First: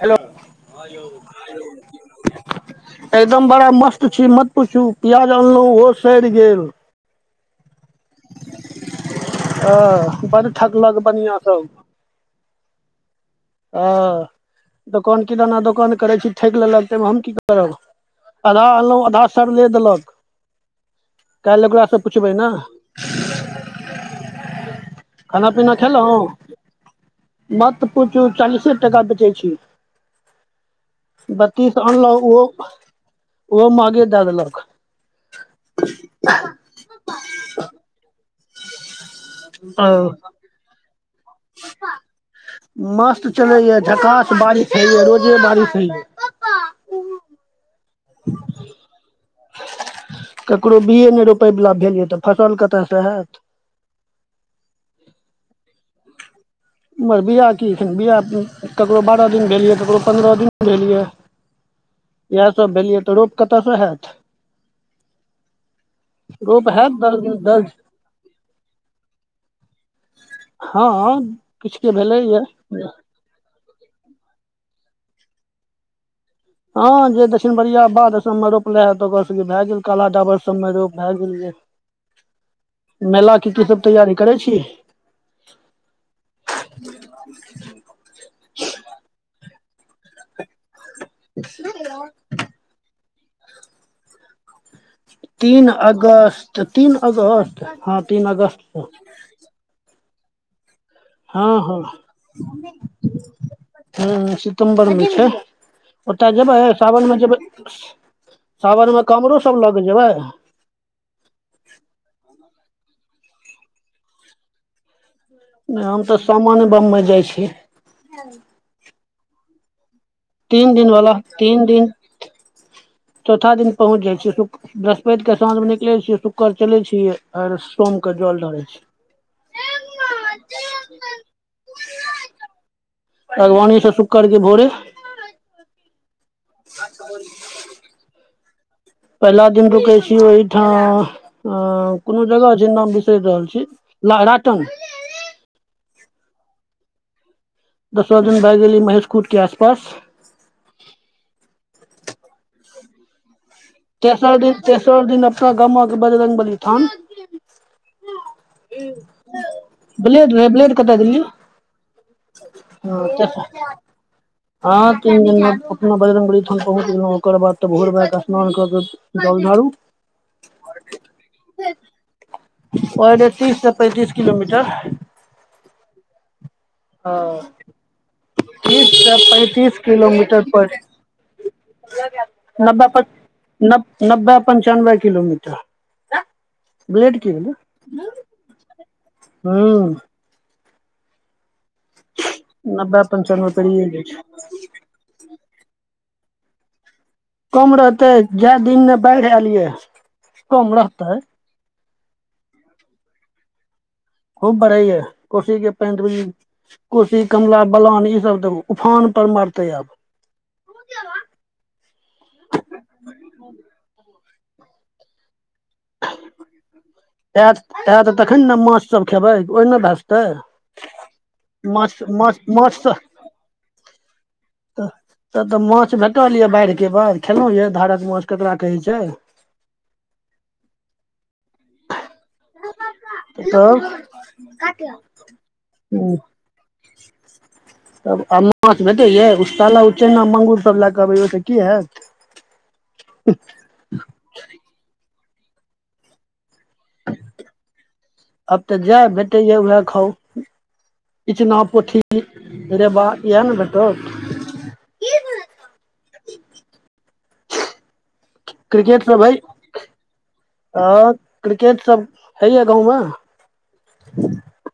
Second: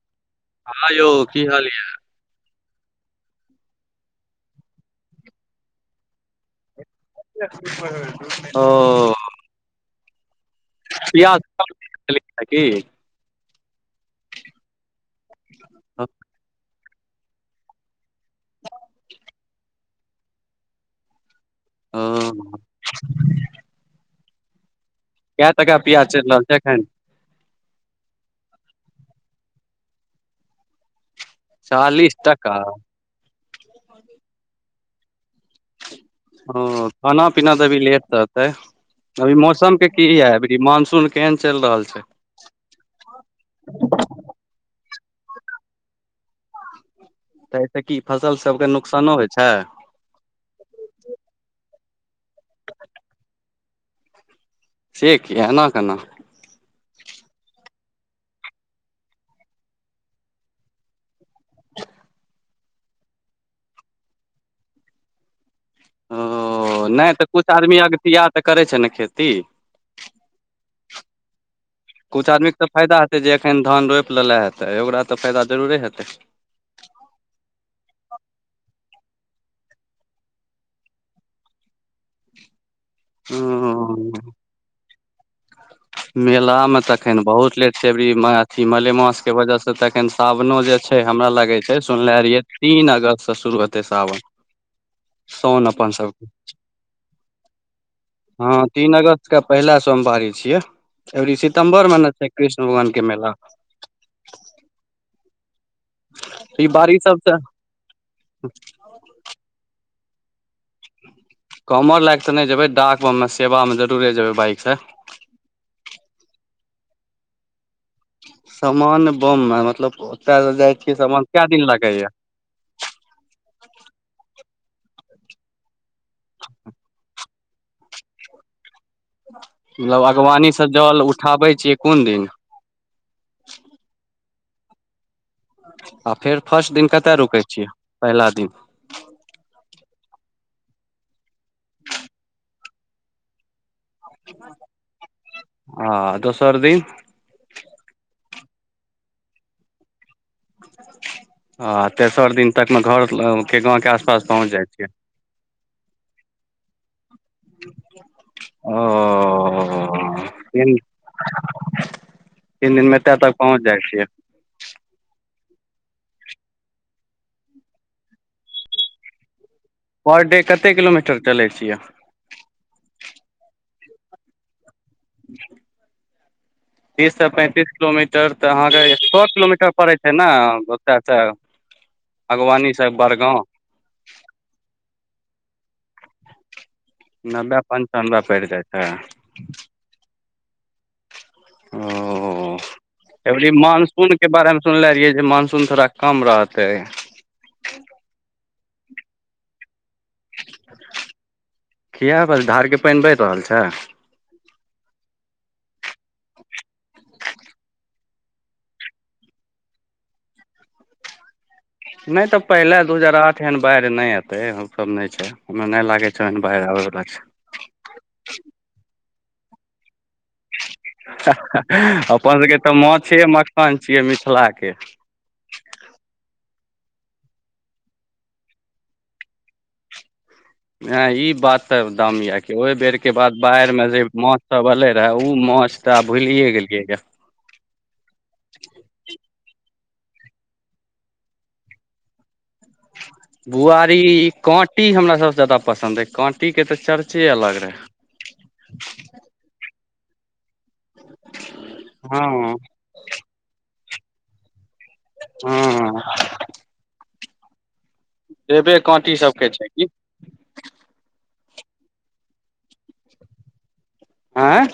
Hello हँ यौ की हाल य? एकदम बड़ा मस्त छी मत पुछू प्याज अनलहु ओहो सड़ि गेल। ओ अ [inaudible] बढ़िआँ सब [unintelligible] ह दोकान किदाना दोकान करे छी ठक लेलक तयमे हम की कर करब आधा अनलहुँ आधा सरले देलक। कल्ही ओकरा से पुछबै ने। कै खाना पीना टका पियाज चलि खेलव? रहल छै एखन मत पूछू चालीसे टाका बेचै छी। बत्तीस चालीस आनलहु टका ओहो ओहो महगे द देलक। ह खाना पीना तऽ अभी लेट रहतय अभी मौसम ओ के की है अभी मानसून के मस्त चलैय झकास बारिश हइ य रोजे बारिश होइ य। तऽ एहिसे की फसल सबके नुकसानो होइ छैय? केकरो बिए नहि रोपयवला भेल य तऽ फसल कतयसँ हैत। से किय एना केना। एम्हर बियाह की बिया ककरो बारह दिन भेलैया ककरो पन्द्रह दिन भेलैया। इएह सब भेलैया तऽ रोप कतसँ होयत। रोप ओ हैत ने दस त दिन कुछ दस आदमी अगतिया त करै छैय ने खेती। हँ किछुके किछु भेलैये आदमीके तऽ फायदा हेतै जे एखन धान रोपि लेले हेतै ओकरा तऽ फायदा जरूरे हेतै। हँ जे दक्षिण बरिया बाद सबमे रोपले हे त ओकर सब भए गेल काला डाबर सबमे रोप भए गेल। मेला के की सब तैयारी ओ करै छी? मेला मे तऽ अखन बहुत लेट छैय एबरी अथि मलेमास के वजह से तखन सावनो जे छैय हमरा लगे छैय सुनले रहियै तीन अगस्त से शुरू हेतै सावन। तीन साउन अपन सबके अगस्त तीन अगस्त हँ तीन हँ अगस्त। तीन अगस्त के पहिला सोमवारी छियै एबरी हँ हँ सितम्बर में ना छैय ने कृष्ण भगवान के मेला। हँ सितम्बर मे होय छैय। ओतऽ जेबै ई बारिश सावन मे सब से जेबै सावनमे कामरो सब लऽ कऽ जेबै? कामर लके त नहि जेबै डाक बम में सेवा में जरुरे जेबै बाइक से। नहि हम त सामान बममें जाइ छी। समान बम मे मतलब ओतय तीन जाइ छियै दिनवला समान कय तीन दिन लागैया? चौथा दिन पहुँच जाइ छी [unintelligible] बृहस्पति के साँझ मे निकलै छियै शुक्रर चलै छियै आर सोम के जल ढारै छियै। अगवानी स जल उठाबै छैय कोन दिन? अगवानी सँ शुक्र के भोरे। आ फेर फस्ट दिन कत रुकै छियै पहिला दिन। पहिला दिन रुकै छी ओहिठाम अ कोनो जगह छैय नाम बिसरि रहल छी। राटन आ दोसर दिन? दोसरो दिन भए गेलै महेश कूट के आसपास। आ तेसर दिन तक मे घर के गाँंव तेसर दिन तेसर दिन अपना गामा के बजरंग बली थान। ब्लेड रहै ब्लेड कतऽ देलियै ओ तीन दिन मे हँ एतै तक पहुँच तेसर जाइ छियै। हँ तीन दिन मे अपना बजरंगबली थाम पहुँच गेलहुं ओकर बाद त भोर भाए के नन क क जल धारू। पर डे कते किलोमीटर चलै छियै? पर डे तीस से पैंतीस किलोमीटर। [inaudible] तीससँ पैंतीस किलोमीटर तऽ तीस अहाँके से छः किलोमीटर पैंतीस पड़ै छैय ने किलोमीटर पर [unintelligible] नब्बे बागवानीसँ प बड़गाँव। नब्बे पंचानबे किलोमीटर। ब्लेड की भेलै नब्बे पंचानबे पड़ि जेतै। हूं ओ नब्बे अही पंचानबे बेरी पेरिये जाइ मानसून छै के बारे में सुनले रहियै जे मानसून थोड़ा कम रहतय। कम रहतै जैयदिन में बाढ़ि एलियै कम रहतै। किए धारके पानि बैढ रहल छैय? खूब बढैया कोसी के पानी कोशी कमला बलान ईसब देखबू उफान पर मारतै आब। नय त पहिले दू हजार आठ एन बाढ़ ने एते हम सब ने छैय। हमे नहि लागे छन बाढ़ आबे वला छैय। एत एह तखन ने माछ सब खेबै ओहिना भाए सकै माछ अपन सबके तऽ माछ माछे मखान छियै मिथिला के। तब त माछ भेटल य बाढ़ के बाद खेलो ये धारक माछ ककरा कहै छैय। है ई बात तऽ दम य। ओहि बेर के बाद बाढ़ि तब में जे माछ सब एले रहे माछ तऽ आ भूलि गेलियै। [inaudible] तब आ माछ भेटै यै उस्ताला उ चाना मांगुर सब लए कऽ अबैयौ तऽ की हैत। [unintelligible] बुआरी ई काँटी हमरा सबसँ ज्यादा पसन्द अछि काँटीके तऽ चर्चे अलग रहै। आब तऽ जैह भेटैया वैह खाउ इचना पोठी हँ रेवा। ईहे न [unintelligible] हँ देबे काँटी क्रिकेटमे भइ सबके छै की हँ क्रिकेट सब होइ य गाँवमे? आँय?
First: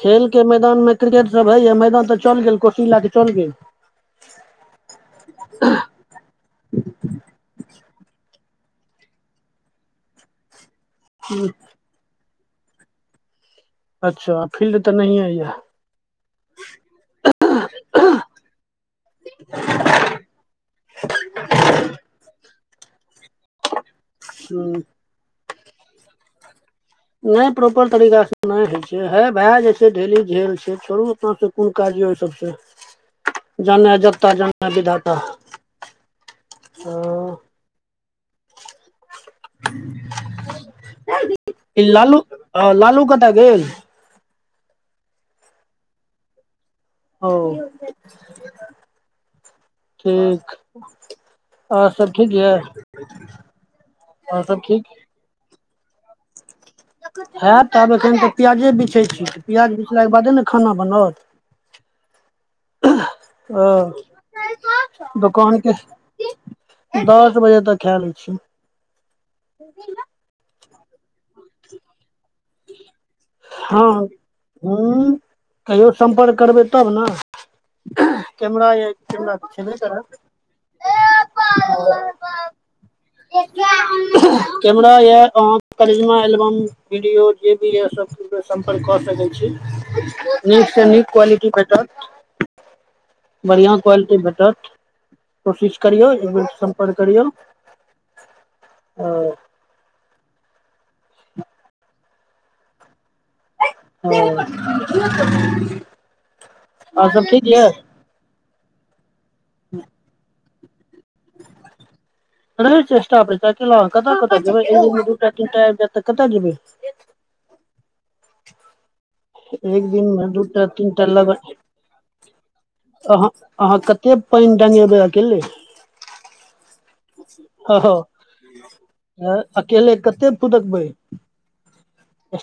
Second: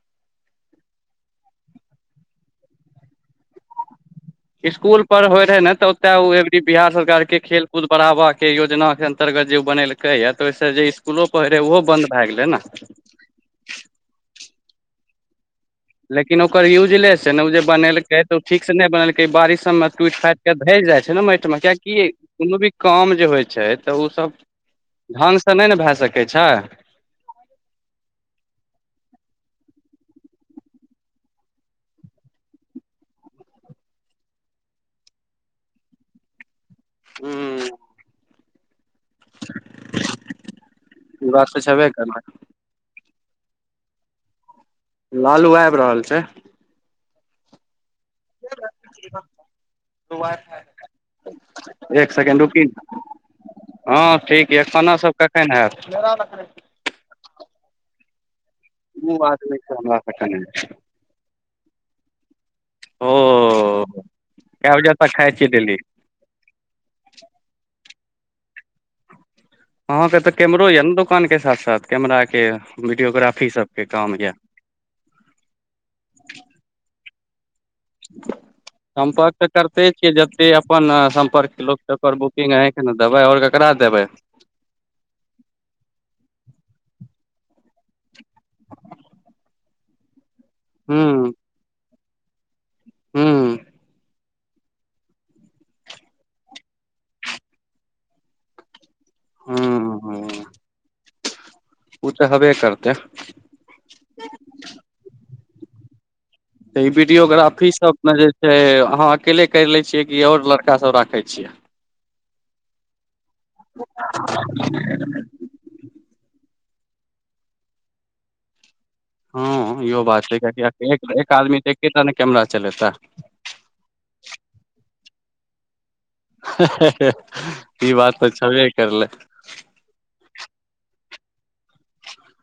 खेल के मैदान मे क्रिकेट सब हये मैदान तऽ चल गेल कोशी लए क चल गेल। स्कूल पर होय रहे ने त ओताे ओ एक बिहार सरकार के खेल कूद बढ़ावा के योजना के अंतर्गत जे ओ बनेलक कहैया तऽ ओहिसँ जे स्कूलो पढ़ै रहै ओहो बंन्द भै‌ गेलै ने। अच्छा फील्ड तऽ नहिये यऽ। लेकिन ओकर यूजलेस हय ने ओ जे बनेलकै तऽ ओ ठीक से नहि बनेलकै बारिश सबमे तुत फाइत के धयस जाय छैय ने माटि मे किया कि कोनो भी काम जे होय छैय तऽ ओ सब हूँ ढङ्ंगसँ नहि न भए सकै छै नहि प्रॉपर तरीका से नहि हय छै हे भए जाय छै डेली झेल छै छोड़ू अपना सबक कोन काज य ओहि सबसँ जानै जत्ता जानै विधाता ओ हूँ ई बात तऽ छेबे लालू करै लालू कता गेल लालू आबि रहल छै ओ ठीक आओर सब एक ठीक सेकेंड यऽ रुकी ने हँ आओर ठीक सब य खानासभ कखन हेत हेत ताब अखन तऽ प्याजे बिछै ओ छी बात नहि छै प्याज हमरा से बिछलाके बादे कने न खाना बनत ओ ओ कए बजे तक खाइ छियै डेली दुकानके दस बजे तक खेए लै छी अहां के त कैमरो य न दुकान के साथ साथ कैमरा के वीडियोग्राफी हँ सभके काम यए हूं कहियो सम्पर्क करबै तब न सम्पर्क तऽ करते छियै करत जते अपन सम्पर्क लोक ओकर बुकिंग ह दबै आओर ककरा देबै कैमरा ये करिज्मा एल्बम वीडियो जे भी य सब सम्पर्क कऽ सकै छी नीकसँ नीक ह्म क्वालिटी भेटत ह्म बढ़िआं क्वालिटी भेटत कोशिश करियौ एक बेर सम्पर्क करियौ हू हू उ तऽ हबे करतै ओ त ई वीडियोग्राफी सब मे जे छै अहाँ अकेले करि लै छियै कि आओर लड़का सब राखै छियै रहै छै स्टाफ एकटा कतऽ कत जेबै कतऽ जेबै हँ एक इहो दिन बात मे छै दूटा कियाकि तीनटा एक लगन आदमी तऽ एकेटा न कैमरा चलेतै अहाँ कते पानि डंगेबै अकेले हँ ई बात तऽ छबे करलै हँ अकेले कते फुदकबै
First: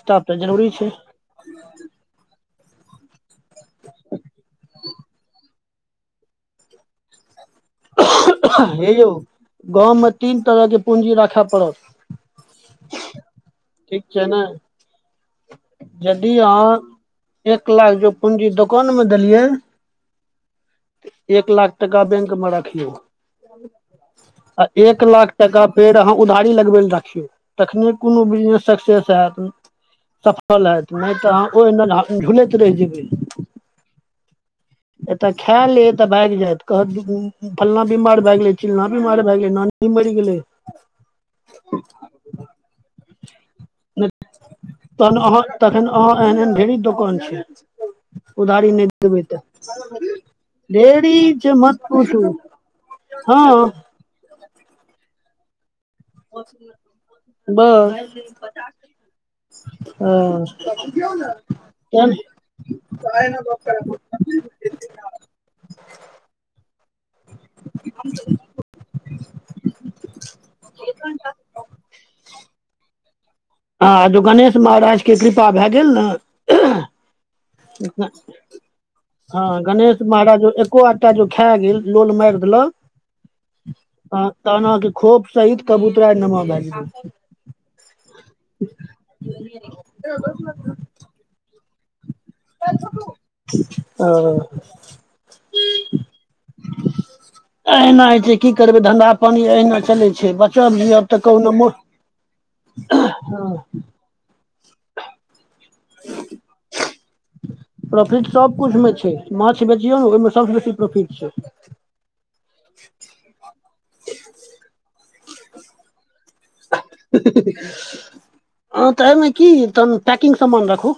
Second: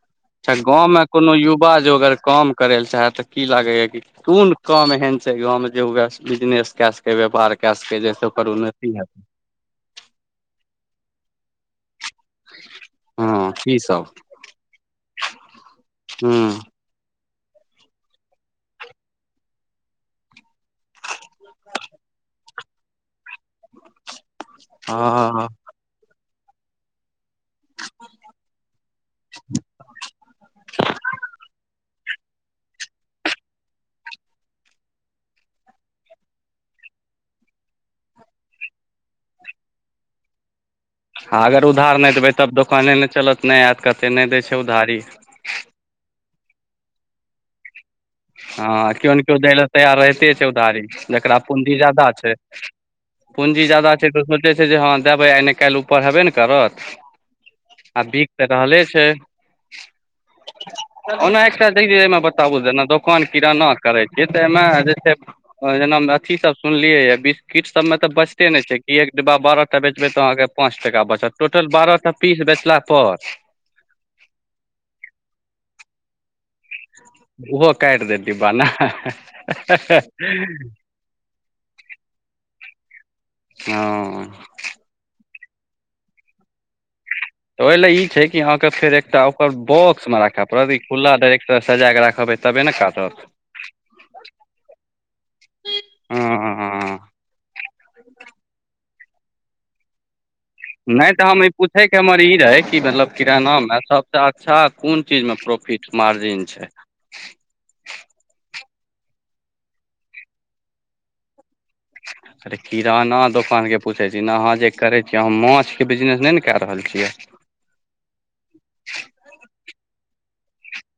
स्टाफ तऽ जरूरी गाँव छै मे कोनो युवा जो अगर काम करय लए चाहे त की लागैए कि कोन काम एहन छै गाँवमे जेएह बिजनेस कए सकै व्यापार कए सकै जे ओकर उन्नति हेतै गाँवमें तीन तरहके पूँजी राखय पड़त हँ की ठीक सब छै ने यदि हूँ अहाँ एक लाख जो पूंजी दोकान में देलियै एक लाख टका बेंक मे रखियौ आ एक लाख हँ टका फेर अहाँ उधारी लगबै ल राखियौ तखने कोनो बिजनेस सक्सेस हेयत सफल हेयत नहि तऽ ओहिना झुलैत रहि जेबै एतय खा लेत भागि जायत कहत की फल्लना बीमार भए गेलै चिल्लना बीमार भए गेलै नानी मरि गेलै अगर उधार नहि देबै तब दोकाने नहि चलत नहि आयत कहते नहि दै छै उधारी तहन अहाँ तखन अहाँ एहन एहन ढेरी दोकान छै उधारी नहि हँ केओ देबै ने केओ तऽ दै ल तैयार रहिते छै उधारी जकरा ढेरी छै पूँजी मत ज्यादा पूछू छै पूंजी हँ ज्यादा छै तऽ सोचै छै जे हँ देबै आय न काल्हि उपर हेबे न करत आ बस बिक तऽ रहले छै हँ ओना चल एकस्ट्रमे बताबू देना दुकान किराना करै छै तऽ एमे जे छै जेना अथी सब सुनलियै य बिस्किट सब में त बचते नहि छै एक डब्बा बारहटा बेचबै तऽ अहाँके पाँच टका बचत टोटल बारह टा पीस बेचला पर हँ ज गणेश महाराजके कृपा भए गेल ने अओरो काटि देतै न दी बाना हँ गणेश महाराज जो एको आटा जो खा गेल लोल मारि देलक हँ तहन खोप सहित कबूतरा नमो भैगेल तऽ ओहि लए ई छै कि अहाँके फेर एकटा ओकर बॉक्स मे राखय पड़त ई फुला डर्ट सजा के रखबै तबे ने कटत ह अहिना होइ छै की करबै धंधा पानी अहिना चलै छै बचब जियब नहि तऽ हम कहुना ई मोट, पूछैके हमर ई रहै कि मतलब किरानामे सब अच्छा अच्छा कोन चीज मे प्रोफिट मार्जिन छै प्रॉफिट सबकुछ मे छै माछ बेचियौ ने ओहिमे सबसँ बेसी प्रोफिट छै अरे किराना दोकान के पूछे छी हाँ जे करे छी माछ के बिजनेस ने कै रहल छियै तऽ एहिमे की तन पैकिंग समान रखू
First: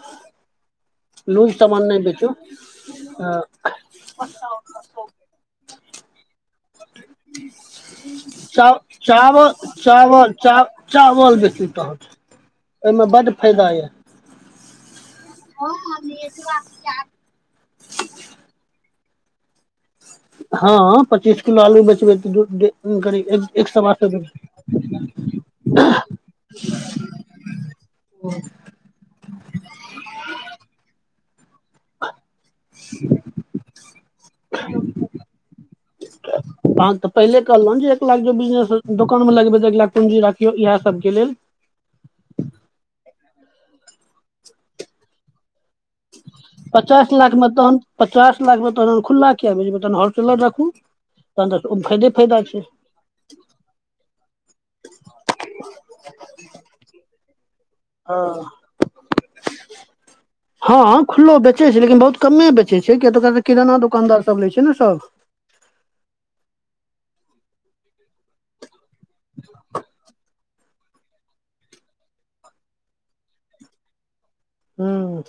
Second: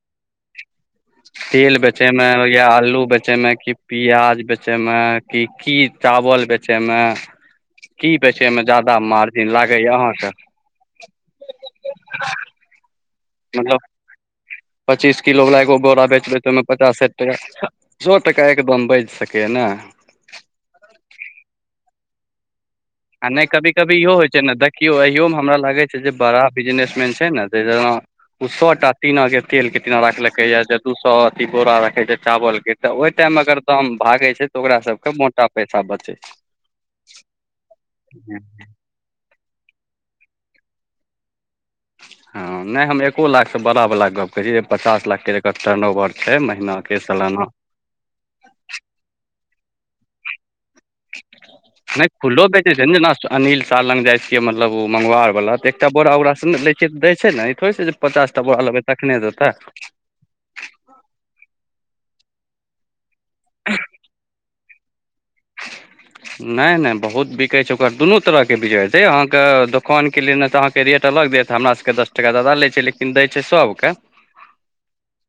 तेल बेचे मे बेचू या आलू बेचे हँ मे की प्याज बेचे मे मे के की चावल बेचे मे की बेचे मे च ज्यादा मार्जिन चावल लागैया अहाँ के चावल च चावल बे तहन ओहिमे बड मतलब पच्चीस किलो बला एगो बोरा बेचबै त ओहिमे पचास ह सौ टका एकदम बचि सकैया नहि हँ पच्चीस किलो आलू बेचबै तऽ दू करीब आ एक नहि एक कभी सए कभी बासठ इहो होइ छै ने देखियौ अयोमे हमरा लागै छै जे बड़ा बिजनेसमन छै ने जेना ओ सौ टा टीना के तेल के टीना राखलके य जे दू सौ अथी बोरा रखे छै चावल के तऽ ओहि टाइममे अगर दाम भागै छै तऽ ओकरा सबके मोटा पैसा बचै छै हँ तऽ पहिले कहलहु जे एक लाख जे बिजनेस दोकानमे लगबै तऽ एक लाख पूँजी राखियौ इएह सभके लेल हँ नहि हम एको लाख से बड़ा वला गप कहै छी पचास लाख के टर्नओवर छै महीना के पचास लाख मे सालाना तहन पचास लाख मे तहन खुला किया बेचै तहन हलसेलर रखू नहि खुलो बेचै छै न अनिल साह लग जाइ छिै मतलब ओ मङ्गवार बला तऽ एकटा बोरा ओराा उरा सँ लै छै तऽ दै छै ने ई थोड़े जे पचास टा हँ बोललबै तखने देतऽ हँ खुल्लो बेचै छै लेकिन बहुत कमे बेचै छै किया तऽ ओकरा किराना दोकानदार सभ लैत छै ने सभ नहि नहि बहुत बिकै छै ओकर दुनू तरह के बिकतै अहाँके दोकान के ल लेल ने तऽ अह के रेट अलग दे त हमरा सब के दस टका ज्यादा ले छै लेकिन दय छै सब के हूं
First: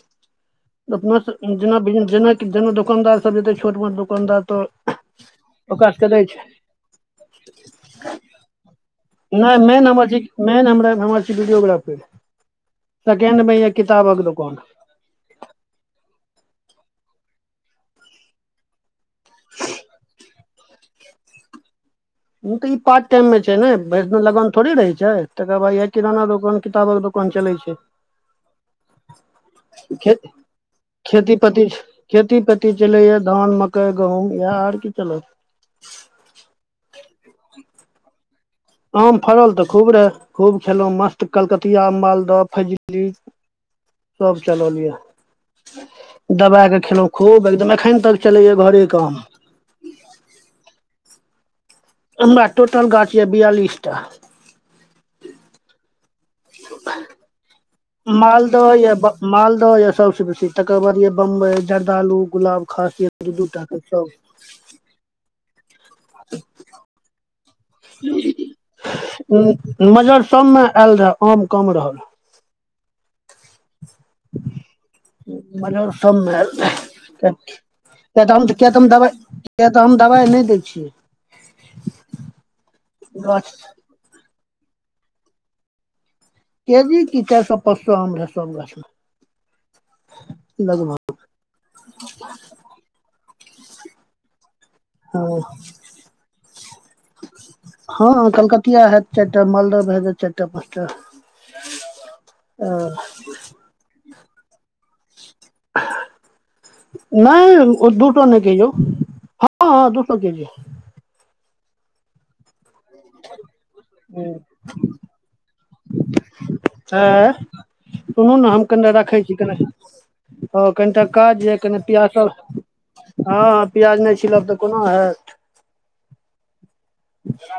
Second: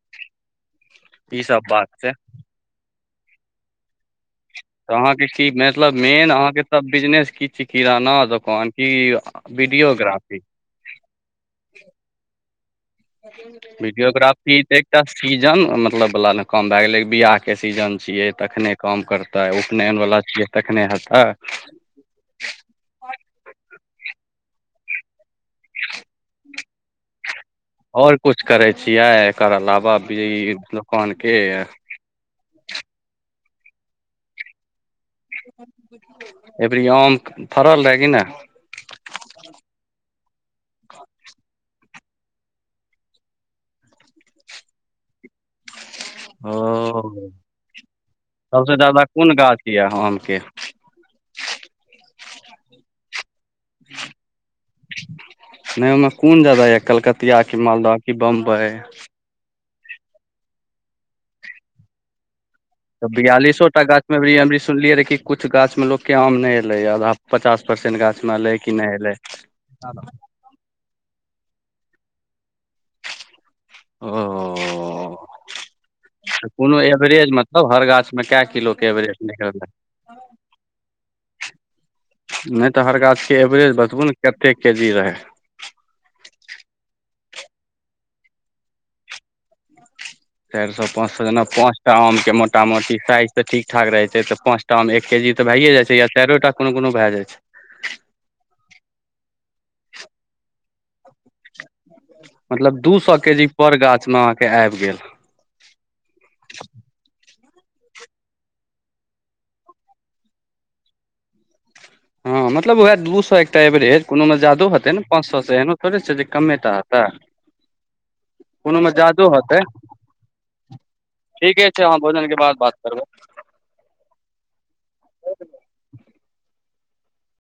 अपना ई सब जेना बात छै जेना जेना दोकानदार सब जेतै छोट मोट दोकानदार तऽ अहाँके की ओकरा मतलब सबके दै मेन छै अहाँके त बिजनेस की छिय किराना दोकान की नहि मेन हमर छी वीडियोग्राफी मेन हम हमर छी वीडियोग्राफी सेकेण्ड मे य किताबक दुकान वीडियोग्राफी तऽ एकटा सीजन मतलब बला न काम भए गेलै बियाह के सीजन छियै तखने काम करतै उपनयन वला छियै तखने हेतै तऽ ई पार्ट टाइम में छै ने भरि दिन लगन थोड़े रहे छै तकर बाद इह किराना दोकान किताबक दोकान चले छै और कुछ करै छियै एकर अलावा खे ई खेती दोकानके पति खेती पेती चलैया धान मकइ गहूम इएह आर की चलत एबरी आम फरल रहे की नहि आम फड़ल तऽ खूब रहए खूब खेलहुँ मस्त कलकतिया मालदह फजली सब चलल यऽ दबा के खेलहुं ओ खूब एकदम अखन तक चलेया घरे के आम किया आमके हमरा टोटल गाछ या बेयालीस टा नहि ओहिमे कोन ज्यादा यऽ कलकतिया कि मालदाह मालदह य मालदह यऽ सबसे बेसी तकर बाद य बम्बई जर्दालु गुलाब खास तऽ यए दू दू टा के बियालिसोटा गाछ सभ मे अभी हम सुनलियै रिहे कि कुछ गाछमे लोकके आम नहि एलैए आधा पचास परसेंट गाछमे एलै कि नहि एलै सबमे आयल रहये आम कम रहल ओह ब सबमे मतलब हर गाछ मे त कए किलो के दबा एवरेज निकललै तऽ हम [inaudible] दबाइ न दै छियै नहि तऽ हर गाछके गाछ एवरेज बतबू ने कतेक केजी रहै ' केजी की चारि सौ पांच सौ आम रहै सब गाछ मे चारि सौ पाँच सौ जेना पाँचटा आम के मोटा मोटी साइज तऽ ठीक ठाक रहैत छै तऽ पाँच आम एक के जी तऽ हँ भये जाय छै या चारो टा कोनो भै जाय छै हँ कलकतिया हैयत चारि टा मालदह भै जायत चारि टा पाँच टा ' मतलब दू सौ केजी पर गाछ मे आब गेल अह [unintelligible] नहि ओ दूटो नहि कहियौ हँ हँ दू सौ के जी हँ मतलब ओहै दू सौ एकटा एवरेज कोनो मे ज्यादो हेतय ने पाँच सौ से थोड़े छै जे कमे टा हेतै आँय सुनू ने हम कोनो मे कनिटा रखै जादो छी हेतै कनेटा हँ कनिटा काज यै ठीके कनि छै अहाँ भोजन पियासल के बाद बात करबै ' हँ प्याज नहि छिलब तऽ कोना हैत